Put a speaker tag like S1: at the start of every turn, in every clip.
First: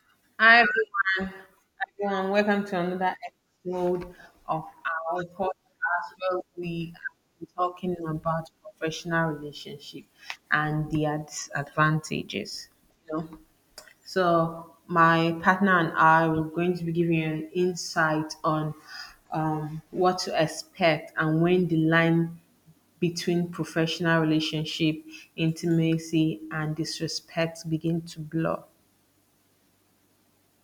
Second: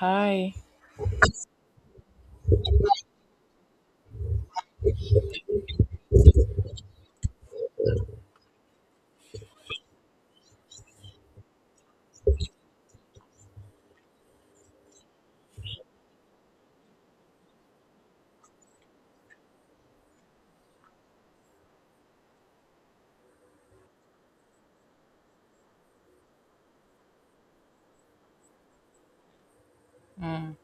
S1: Hi.
S2: Hi everyone, welcome to another episode of our podcast where we are talking about professional relationship and their disadvantages. You know, so my partner and I were going to be giving you an insight on what to expect and when the line between professional relationship, intimacy, and disrespect begin to blur.
S1: Mm.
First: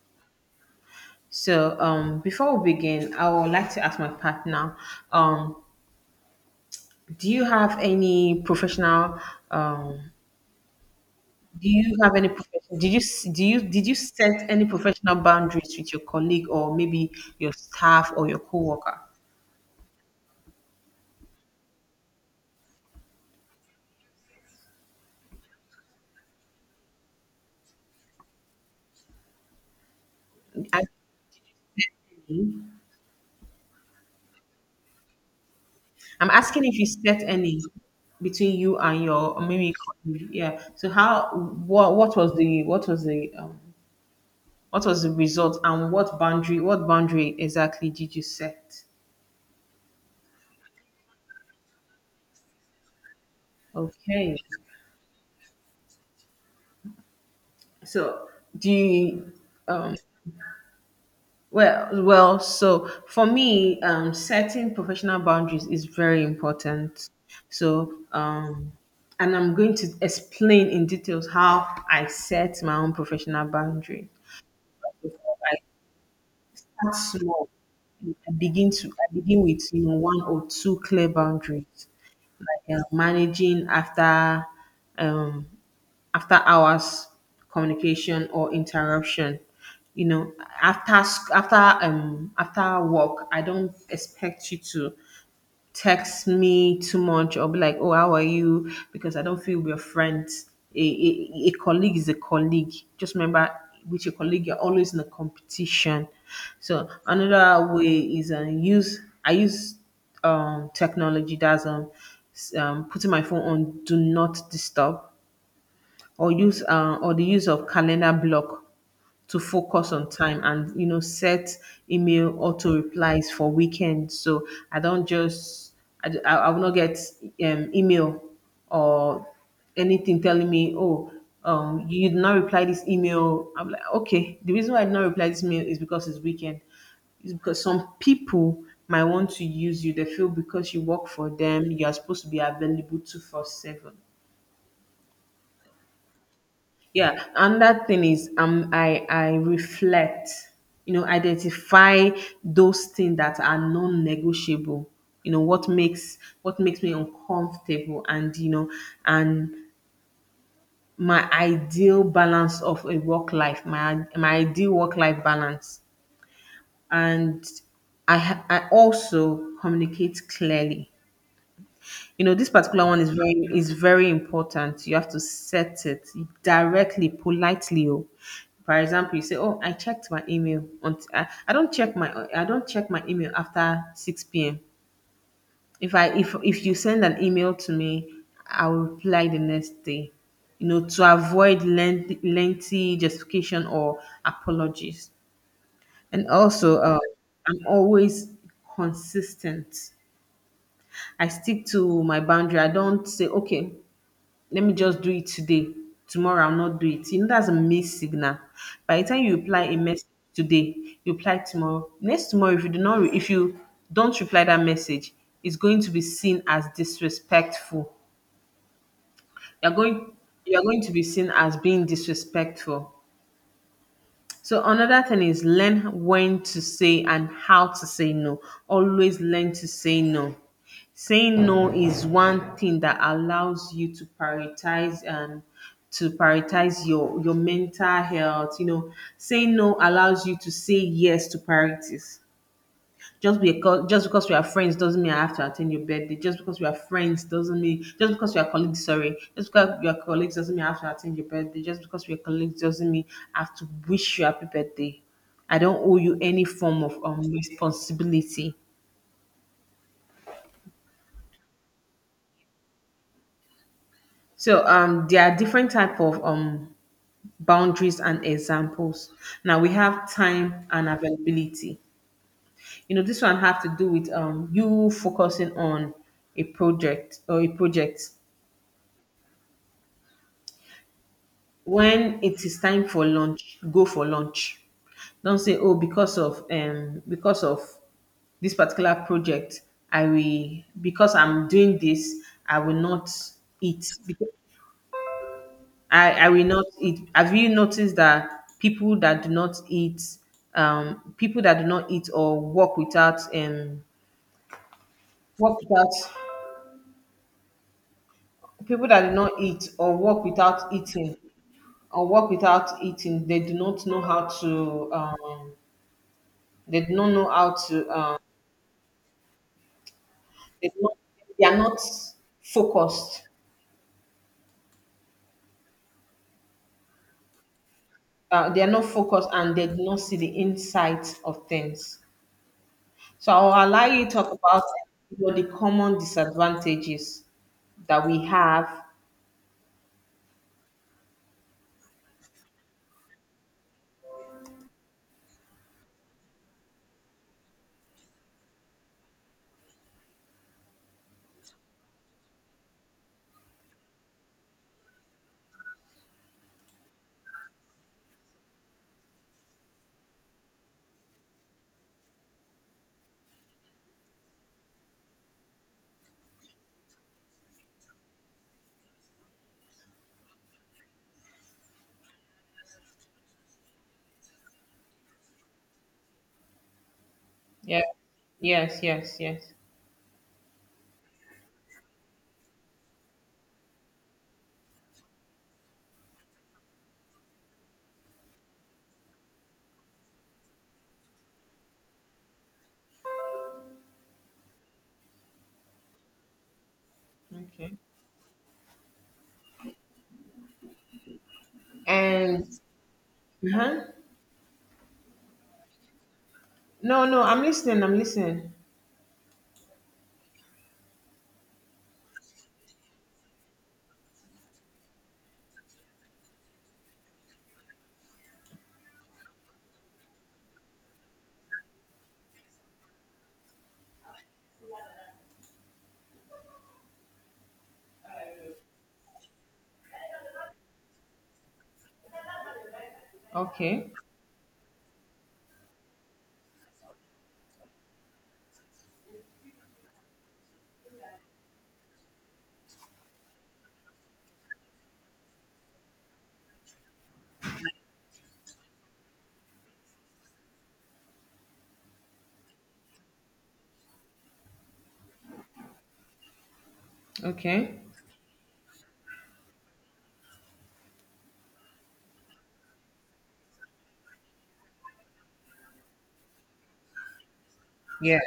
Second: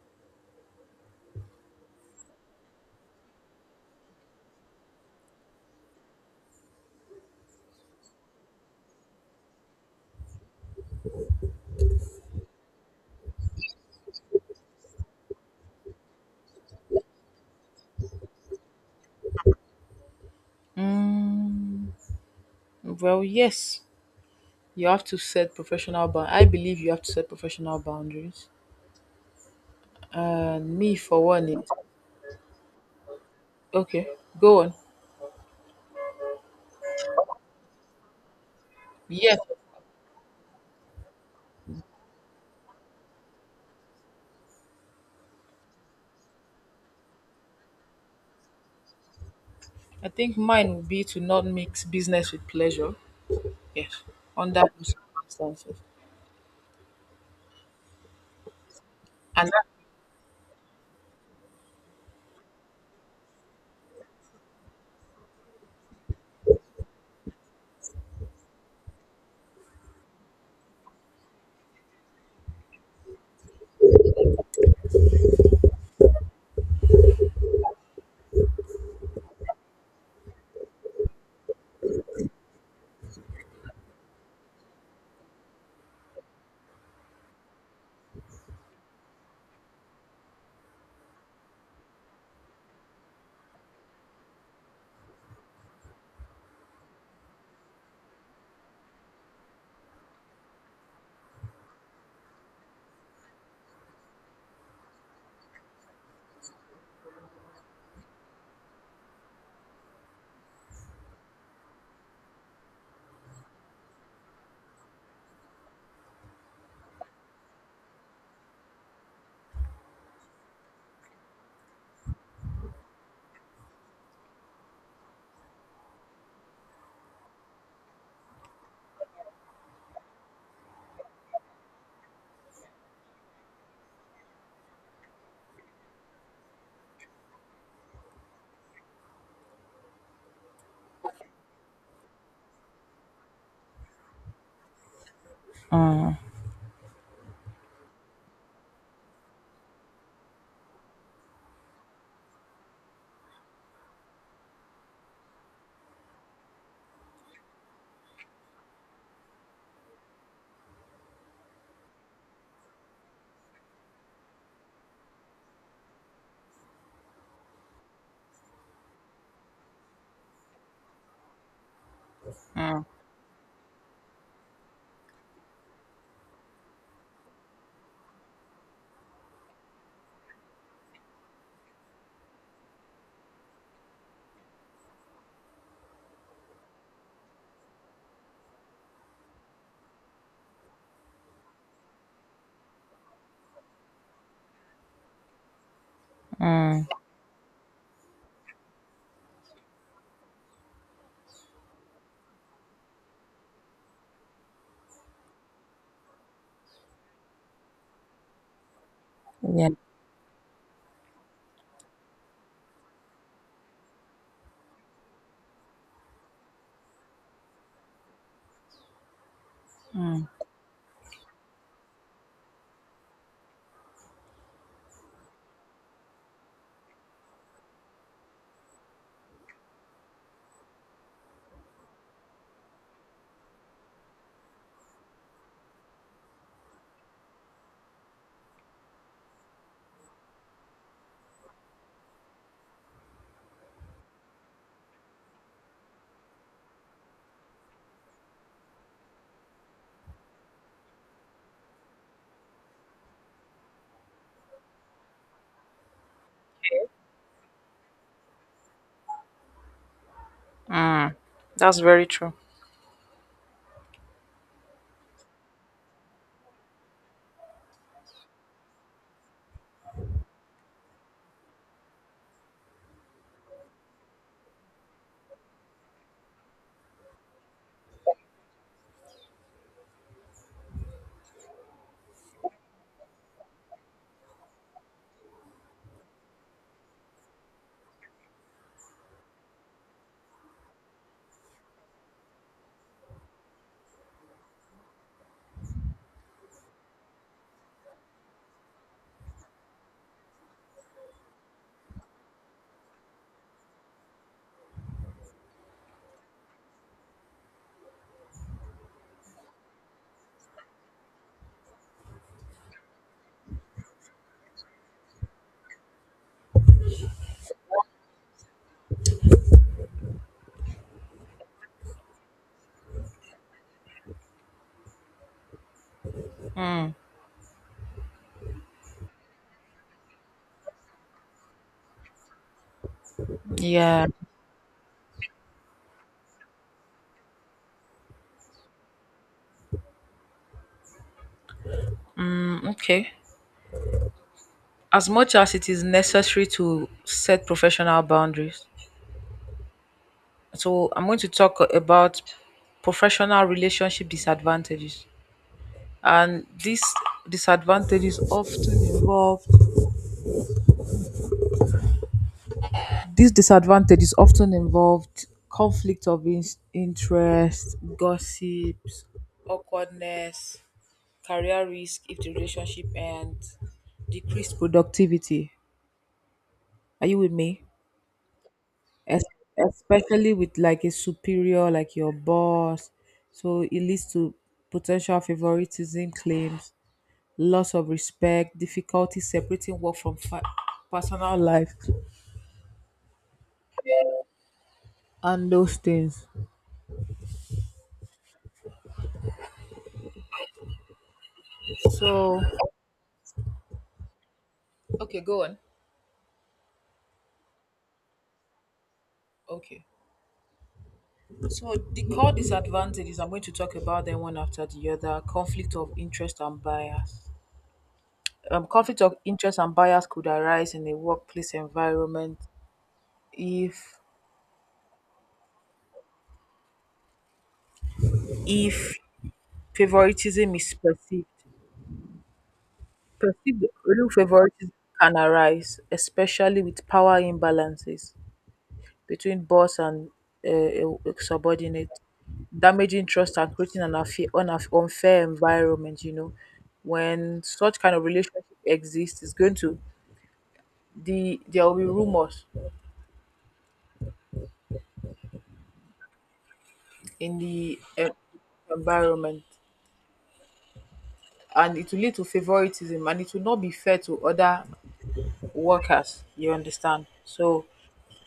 S2: So, before we begin, I would like to ask my partner, um, do you have any um, do you have any professional, did you, s- do you, did you set any professional boundaries with your colleague or maybe your staff or your coworker?
S1: Mm. Well, yes, you have to set professional bound. I believe you have to set professional boundaries. And
S2: I,
S1: me, for one, is. Okay. Go on.
S2: I'm asking if you set any between you and
S1: Yes,
S2: your maybe colleague. Yeah. What was the, what was the, what was the result and what what boundary exactly did you set?
S1: I think mine would be to not mix business with pleasure. Yes,
S2: Okay.
S1: under those circumstances.
S2: So do
S1: And that,
S2: um, well, so for me, setting professional boundaries is very important. So, and I'm going to explain in details how I set my own professional boundary. Before I start small, I begin with you know one or two clear boundaries. Like, managing after um, after hours communication or interruption, you know, after after work I don't expect you to text me too much or be like, oh, how are you, because I don't feel we're friends. A colleague is a colleague. Just remember, with your colleague you're always in a competition. So another way is, use I use technology. Putting my phone on do not disturb, or use or the use of calendar block to focus on time, and you know, set email auto replies for weekends, so I don't just I will not get email or anything telling me, oh, you did not reply this email. I'm like, okay, the reason why I did not reply this mail is because it's weekend. Is because some people might want to use you. They feel because you work for them, you are supposed to be available 24/7. Yeah, and that thing is, I reflect, you know, identify those things that are non-negotiable. You know, what makes me uncomfortable, and you know, and my ideal balance of a work life, my ideal work life balance. And I also communicate clearly. You know, this
S1: mm.
S2: particular one is very important. You have to set it directly, politely. Oh. For example, you say, "Oh, I checked my email. I don't check my I don't check my email after six p.m. If I if you send an email to me, I will reply the next day." You know, to avoid lengthy justification or apologies. And also,
S1: Mm.
S2: I'm always consistent. I stick to my boundary. I don't say, okay, let me just do it today. Tomorrow I'll not do it. You know, that's a mixed signal. By the time you reply
S1: Yeah.
S2: a message today, you reply tomorrow. Next tomorrow, if you do not, if you don't reply that message, it's going to be seen as disrespectful. You're going,
S1: Mm.
S2: you're going to be seen as being disrespectful. So another thing is learn when to say and how to say no. Always learn to say no. Saying no is one thing that allows you to prioritize, and to prioritize your mental health. You know, saying no allows you to say yes to priorities. Just because we are friends doesn't mean I have to attend your birthday. Just because we are friends doesn't mean Just because we are colleagues, sorry. Just because we are colleagues doesn't mean I have to attend your birthday. Just because we are colleagues doesn't mean I have to wish you happy birthday. I don't owe you any form of, responsibility.
S1: Mm. That's very true.
S2: So there are different type of boundaries and examples. Now we have time and availability. You know, this one have to do with you focusing on a project when it is time for lunch, go for lunch. Don't say, oh, because of, this particular project, I will, because I'm doing this, I will not eat. Because- I will not eat. Have you noticed that people that do not eat, people that do not eat or work without people that do not eat or work without eating, they do not know how to, They do not know how to. They, do not, they are not focused. They are not focused, and they do not see the insights of things. So I'll allow you
S1: Yeah.
S2: to talk about, you know, the common disadvantages that we have.
S1: Mm, okay. As much as it is necessary to set professional boundaries, so I'm going to talk about professional relationship disadvantages. And disadvantages often involve these disadvantages often involved conflict of interest, gossips, awkwardness, career risk if the relationship ends, decreased productivity. Are you with me?
S2: Yeah. Yes. Yes.
S1: Es-
S2: Yes.
S1: especially with like a superior, like your boss. So it leads to potential favoritism claims, loss of respect, difficulty separating work from personal life, and those things.
S2: Okay.
S1: So,
S2: And uh-huh.
S1: okay, go on.
S2: No, no, I'm listening. I'm listening.
S1: Okay. So, the core disadvantages, I'm going to talk about them one after the other: conflict of interest and bias. Conflict of interest and bias could arise in a workplace environment if if favoritism is perceived. Perceived
S2: Okay.
S1: real favoritism can arise, especially with power imbalances, between boss and a subordinate, damaging trust and creating an unfair environment. You know, when such kind of relationship exists, it's going to the there will be rumors in the
S2: Okay.
S1: environment, and it will lead to favoritism, and it will not be fair to other workers. You understand? So.
S2: Yeah.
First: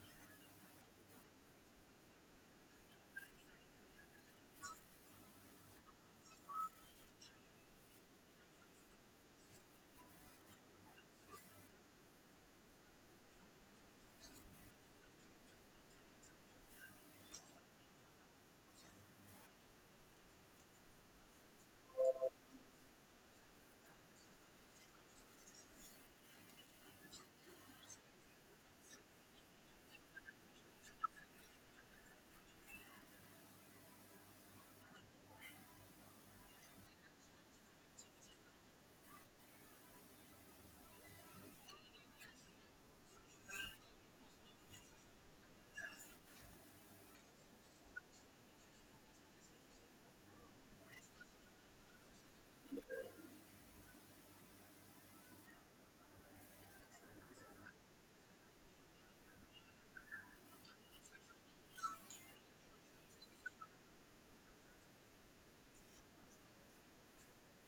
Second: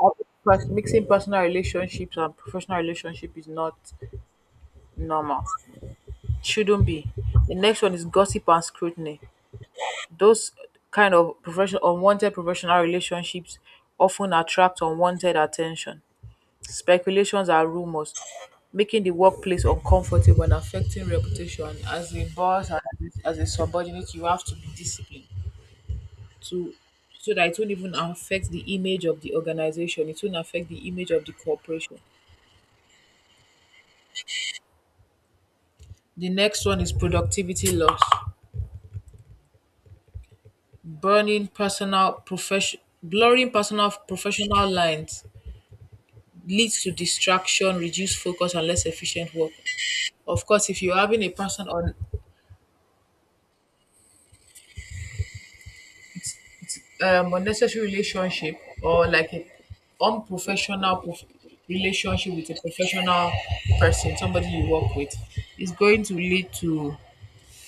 S1: I think mixing personal relationships and professional relationship is not normal. Shouldn't be. The next one is gossip and scrutiny. Those kind of professional unwanted professional relationships often attract unwanted attention. Speculations and rumors, making the workplace uncomfortable and affecting reputation. As a boss, as a subordinate, you have to be disciplined, to so that it won't even affect the image of the organization. It won't affect the image of the corporation. The next one is productivity loss, blurring personal professional lines leads to distraction, reduced focus, and less efficient work. Of course, if you're having a person on unnecessary relationship, or like an unprofessional relationship with a professional person, somebody you work with, it's going to lead to,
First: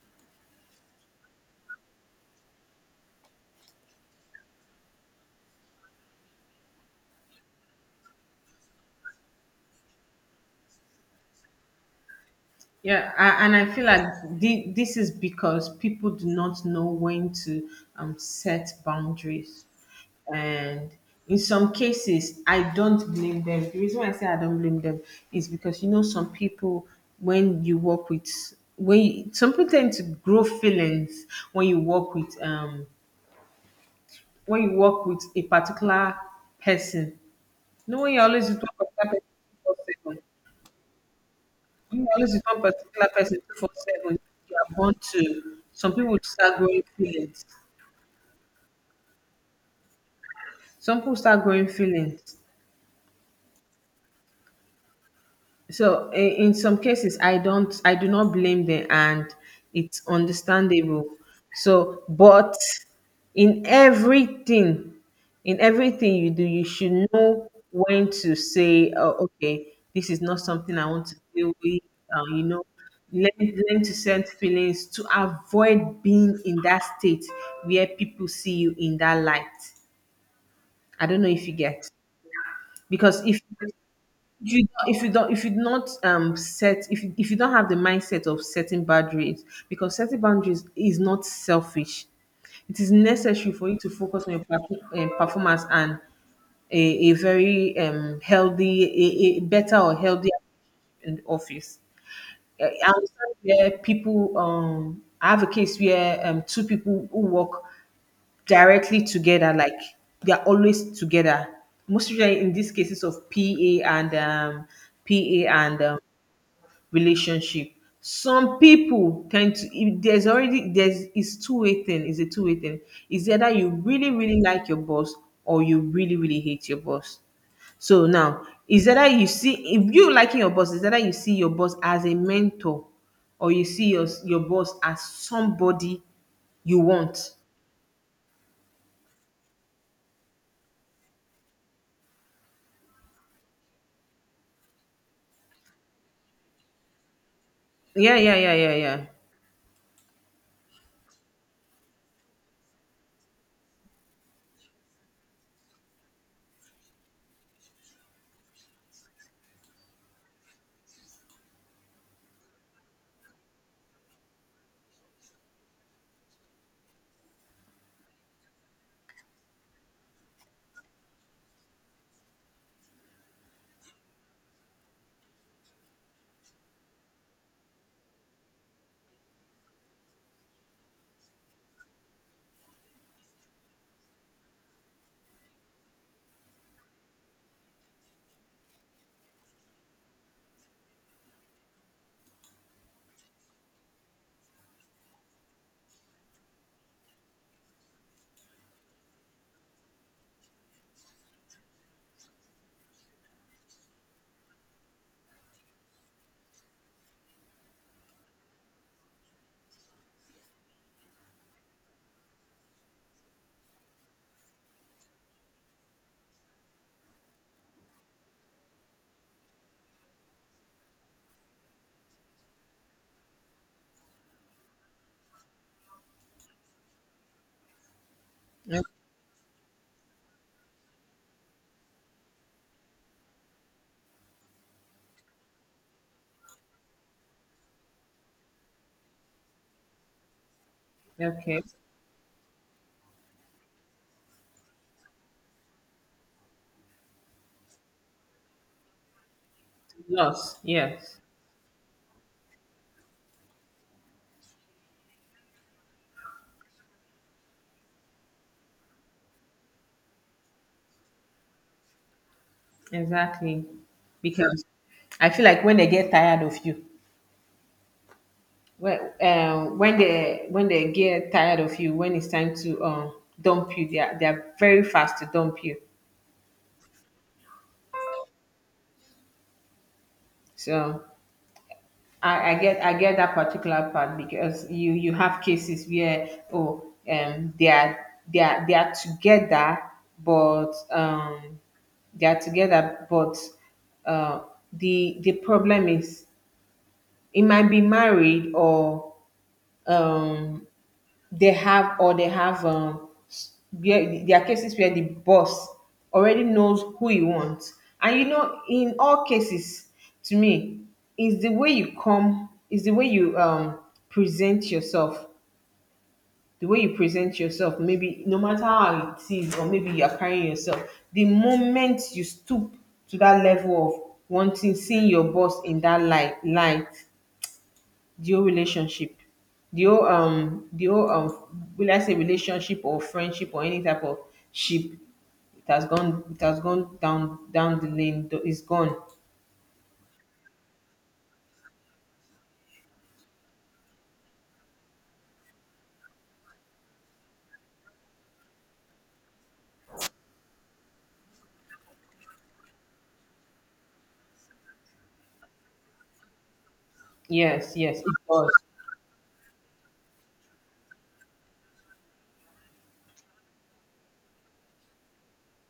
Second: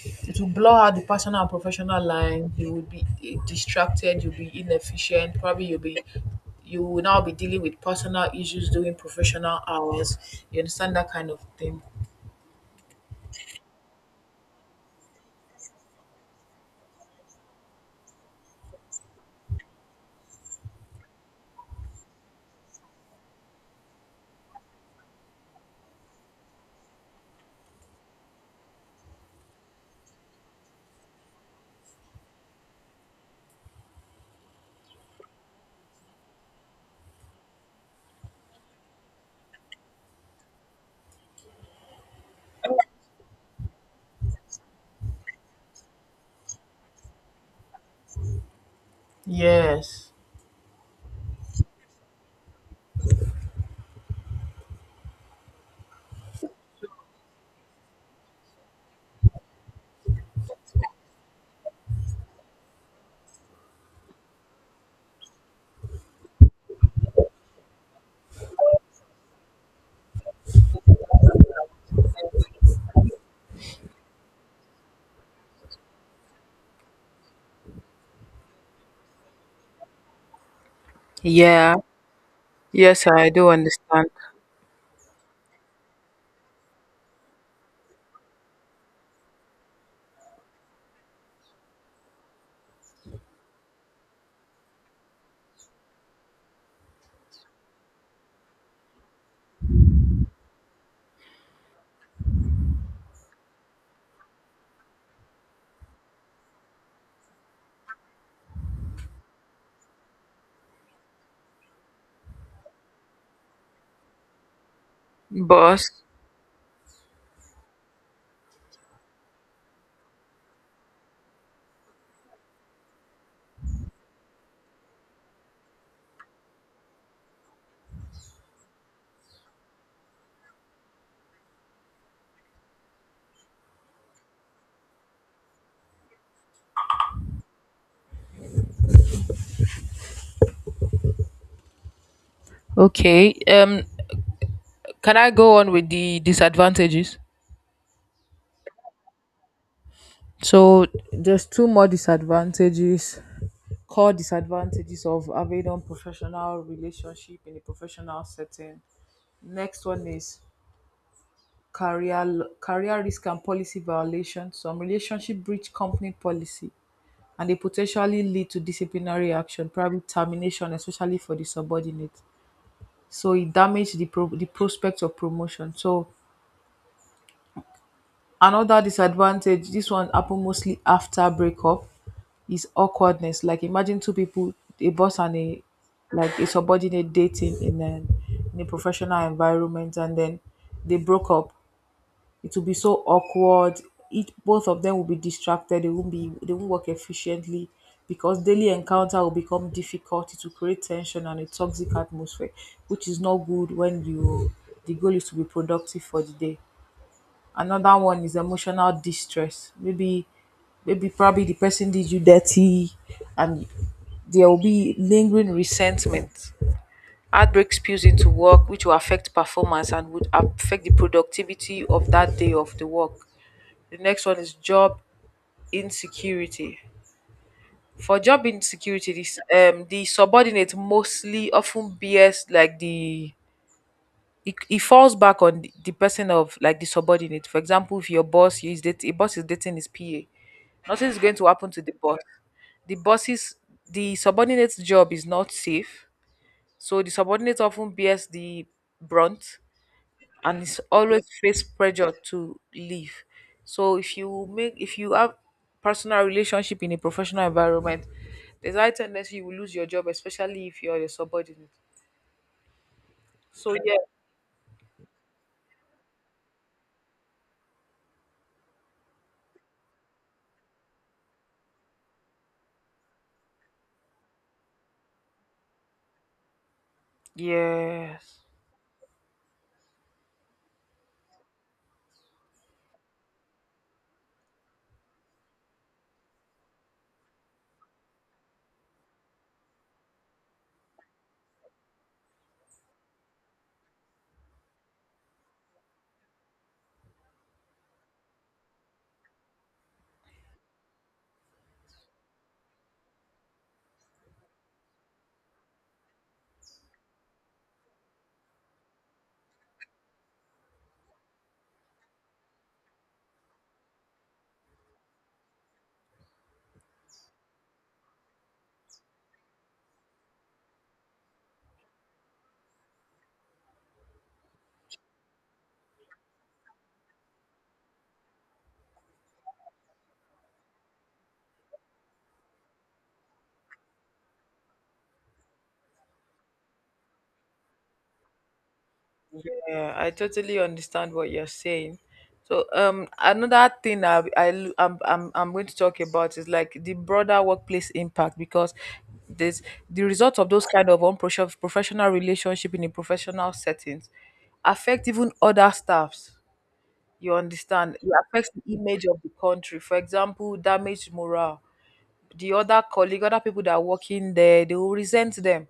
S1: it will blur out the personal and professional line. You will be distracted. You'll be inefficient. Probably you will now be dealing with personal issues during professional hours. You understand that kind of thing?
S2: Yeah, and I feel like this is because people do not know when to, set boundaries. And in some cases, I don't blame them. The reason why I say I don't blame them is because, you know, some people, when you work with, when you, some people tend to grow feelings when you work with, a particular person. You know, when you're always with one particular person, you always become particular person for 7 you are born to. Some people start growing feelings.
S1: Yes.
S2: Some people start growing feelings. So in some cases, I do not blame them, and it's understandable. So, but in everything, in everything you do, you should know when to say, "Oh, okay, this is not something I want to deal with." You know, learn to sense feelings to avoid being in that state where people see you in that light. I don't know if you
S1: Yeah,
S2: get.
S1: Yes,
S2: Because
S1: I do understand.
S2: if you don't, if you don't, if you not set, if you don't have the mindset of setting boundaries, because setting boundaries is not selfish. It is necessary for you to focus on your performance, and a very healthy, a better or healthier in the office. I understand where people, I have a case where two people who work directly together, like, they're always together. Most usually in these cases of PA and um, PA and
S1: Boss,
S2: relationship. Some people tend to, if there's already there's it's two-way thing, it's a two-way thing. It's either you really, really like your boss, or you really, really hate your boss. So now is either you see, if you liking your boss, is either you see your boss as a mentor, or you see your boss as somebody you want.
S1: Okay. Can I go on with the disadvantages?
S2: Yeah, yeah.
S1: So there's two more disadvantages. Core disadvantages of having a professional relationship in a professional setting. Next one is career risk and policy violation. Some relationship breach company policy, and they potentially lead to disciplinary action, probably termination, especially for the subordinate. So it damaged the the prospect of promotion. So. Another disadvantage, this one happen mostly after breakup, is awkwardness. Like imagine two people, a boss and a like a subordinate dating in a professional environment, and then they broke up. It will be so awkward. It Both of them will be distracted. They won't work efficiently because daily encounter will become difficult. It will create tension and a toxic atmosphere, which is not good when you the goal is to be productive for the day. Another one is emotional distress. Maybe probably the person did you dirty, and there will be lingering resentment. Heartbreak spills into work, which will affect performance and would affect the productivity of that day of the work. The next one is job insecurity. For job
S2: Mm.
S1: insecurity, this the subordinate mostly often bears like it falls back on the person of like the subordinate. For example, if your boss is dating, a boss is dating his PA, nothing is going to
S2: Okay.
S1: happen to the boss. The boss's the subordinate's job is not safe, so the subordinate often bears the brunt
S2: Loss.
S1: and is
S2: Yes.
S1: always face pressure to leave. So if you make if you have personal relationship in a professional environment, there's a high tendency you will lose your job, especially if you're a subordinate.
S2: Exactly.
S1: So yeah.
S2: Because I feel like when they get tired of you, when they get tired of you, when it's time to, dump you, they are very fast to dump you.
S1: Yes.
S2: So I get that particular part because you have cases where, oh, um they are they are together, but um but, uh the problem is, it might be married, or, um, they have, where there are cases where the boss already knows who he wants. And you know, in all cases, to me, is the way you come, is the way you, present yourself. The way you present yourself, maybe no matter how it is, or maybe you are carrying yourself, the moment you stoop to that level of wanting, seeing your boss in that light, the whole relationship, the whole, will I say relationship or friendship, or any type of ship, it has gone, it has gone down the lane. It's gone.
S1: Yeah, I totally understand what you're saying. So, another thing I l- I'm going to talk about is like the broader workplace impact, because this the result of those kind of unprofessional professional relationship in a professional settings affect even other staffs. You
S2: Yes,
S1: understand?
S2: yes, it
S1: It affects
S2: was.
S1: the image of the country. For example, damage morale. The other colleague, other people that are working there, they will resent them.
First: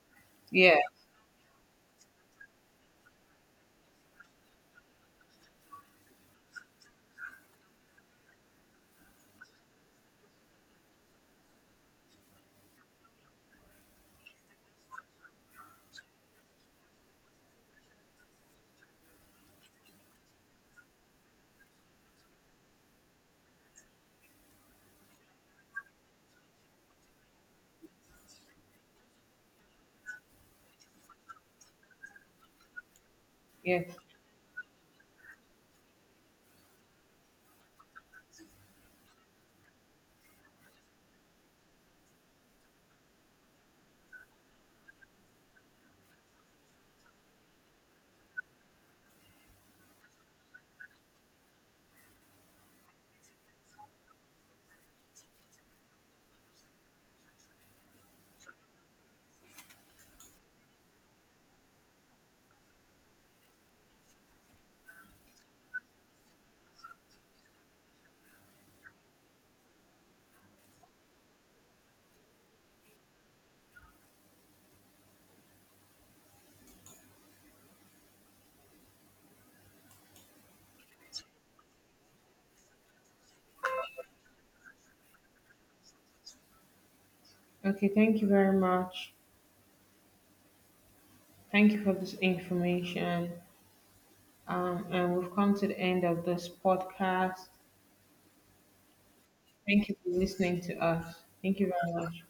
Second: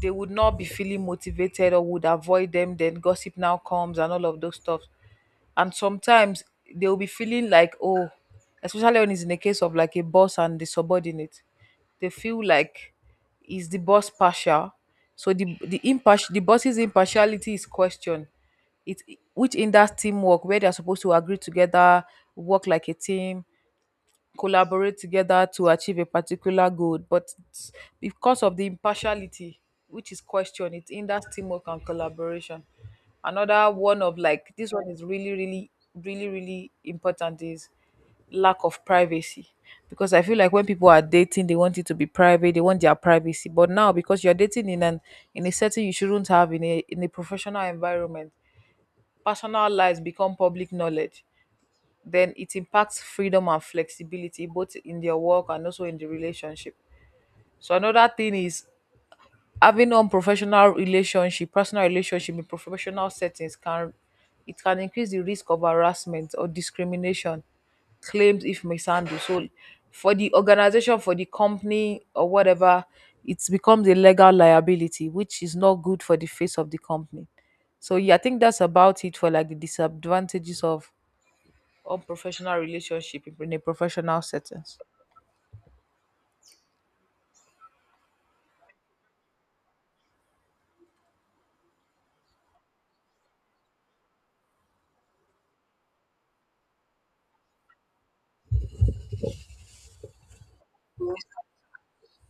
S1: They would not be
S2: Yeah.
S1: feeling motivated or would avoid them. Then gossip now comes, and all of those stuff. And sometimes they'll be feeling like, oh, especially when it's in a case of like a boss and the subordinate, they feel like, is the boss partial? So the boss's impartiality is questioned, it which, in that teamwork where they're supposed to agree together, work like a team, collaborate together to achieve a particular goal, but it's, because of the impartiality, which is question, it hinders teamwork and collaboration. Another
S2: Yeah.
S1: one of like this one is really, really, really, really important, is lack of privacy. Because I feel like when people are dating, they want it to be private, they want their privacy, but now because you're dating in an, in a setting you shouldn't have, in a professional environment, personal lives become public knowledge. Then it impacts freedom and flexibility both in their work and also in the relationship. So another thing is, having unprofessional relationship, personal relationship in professional settings can, it can increase the risk of harassment or discrimination claims if mishandled. So for the organization, for the company, or whatever, it becomes a legal liability, which is not good for the face of the company. So yeah, I think that's about it for like the disadvantages of, or professional relationship in a professional setting.
S2: Okay, thank you very much. Thank you for this information. And we've come to the end of this podcast. Thank you for listening to us. Thank you very much.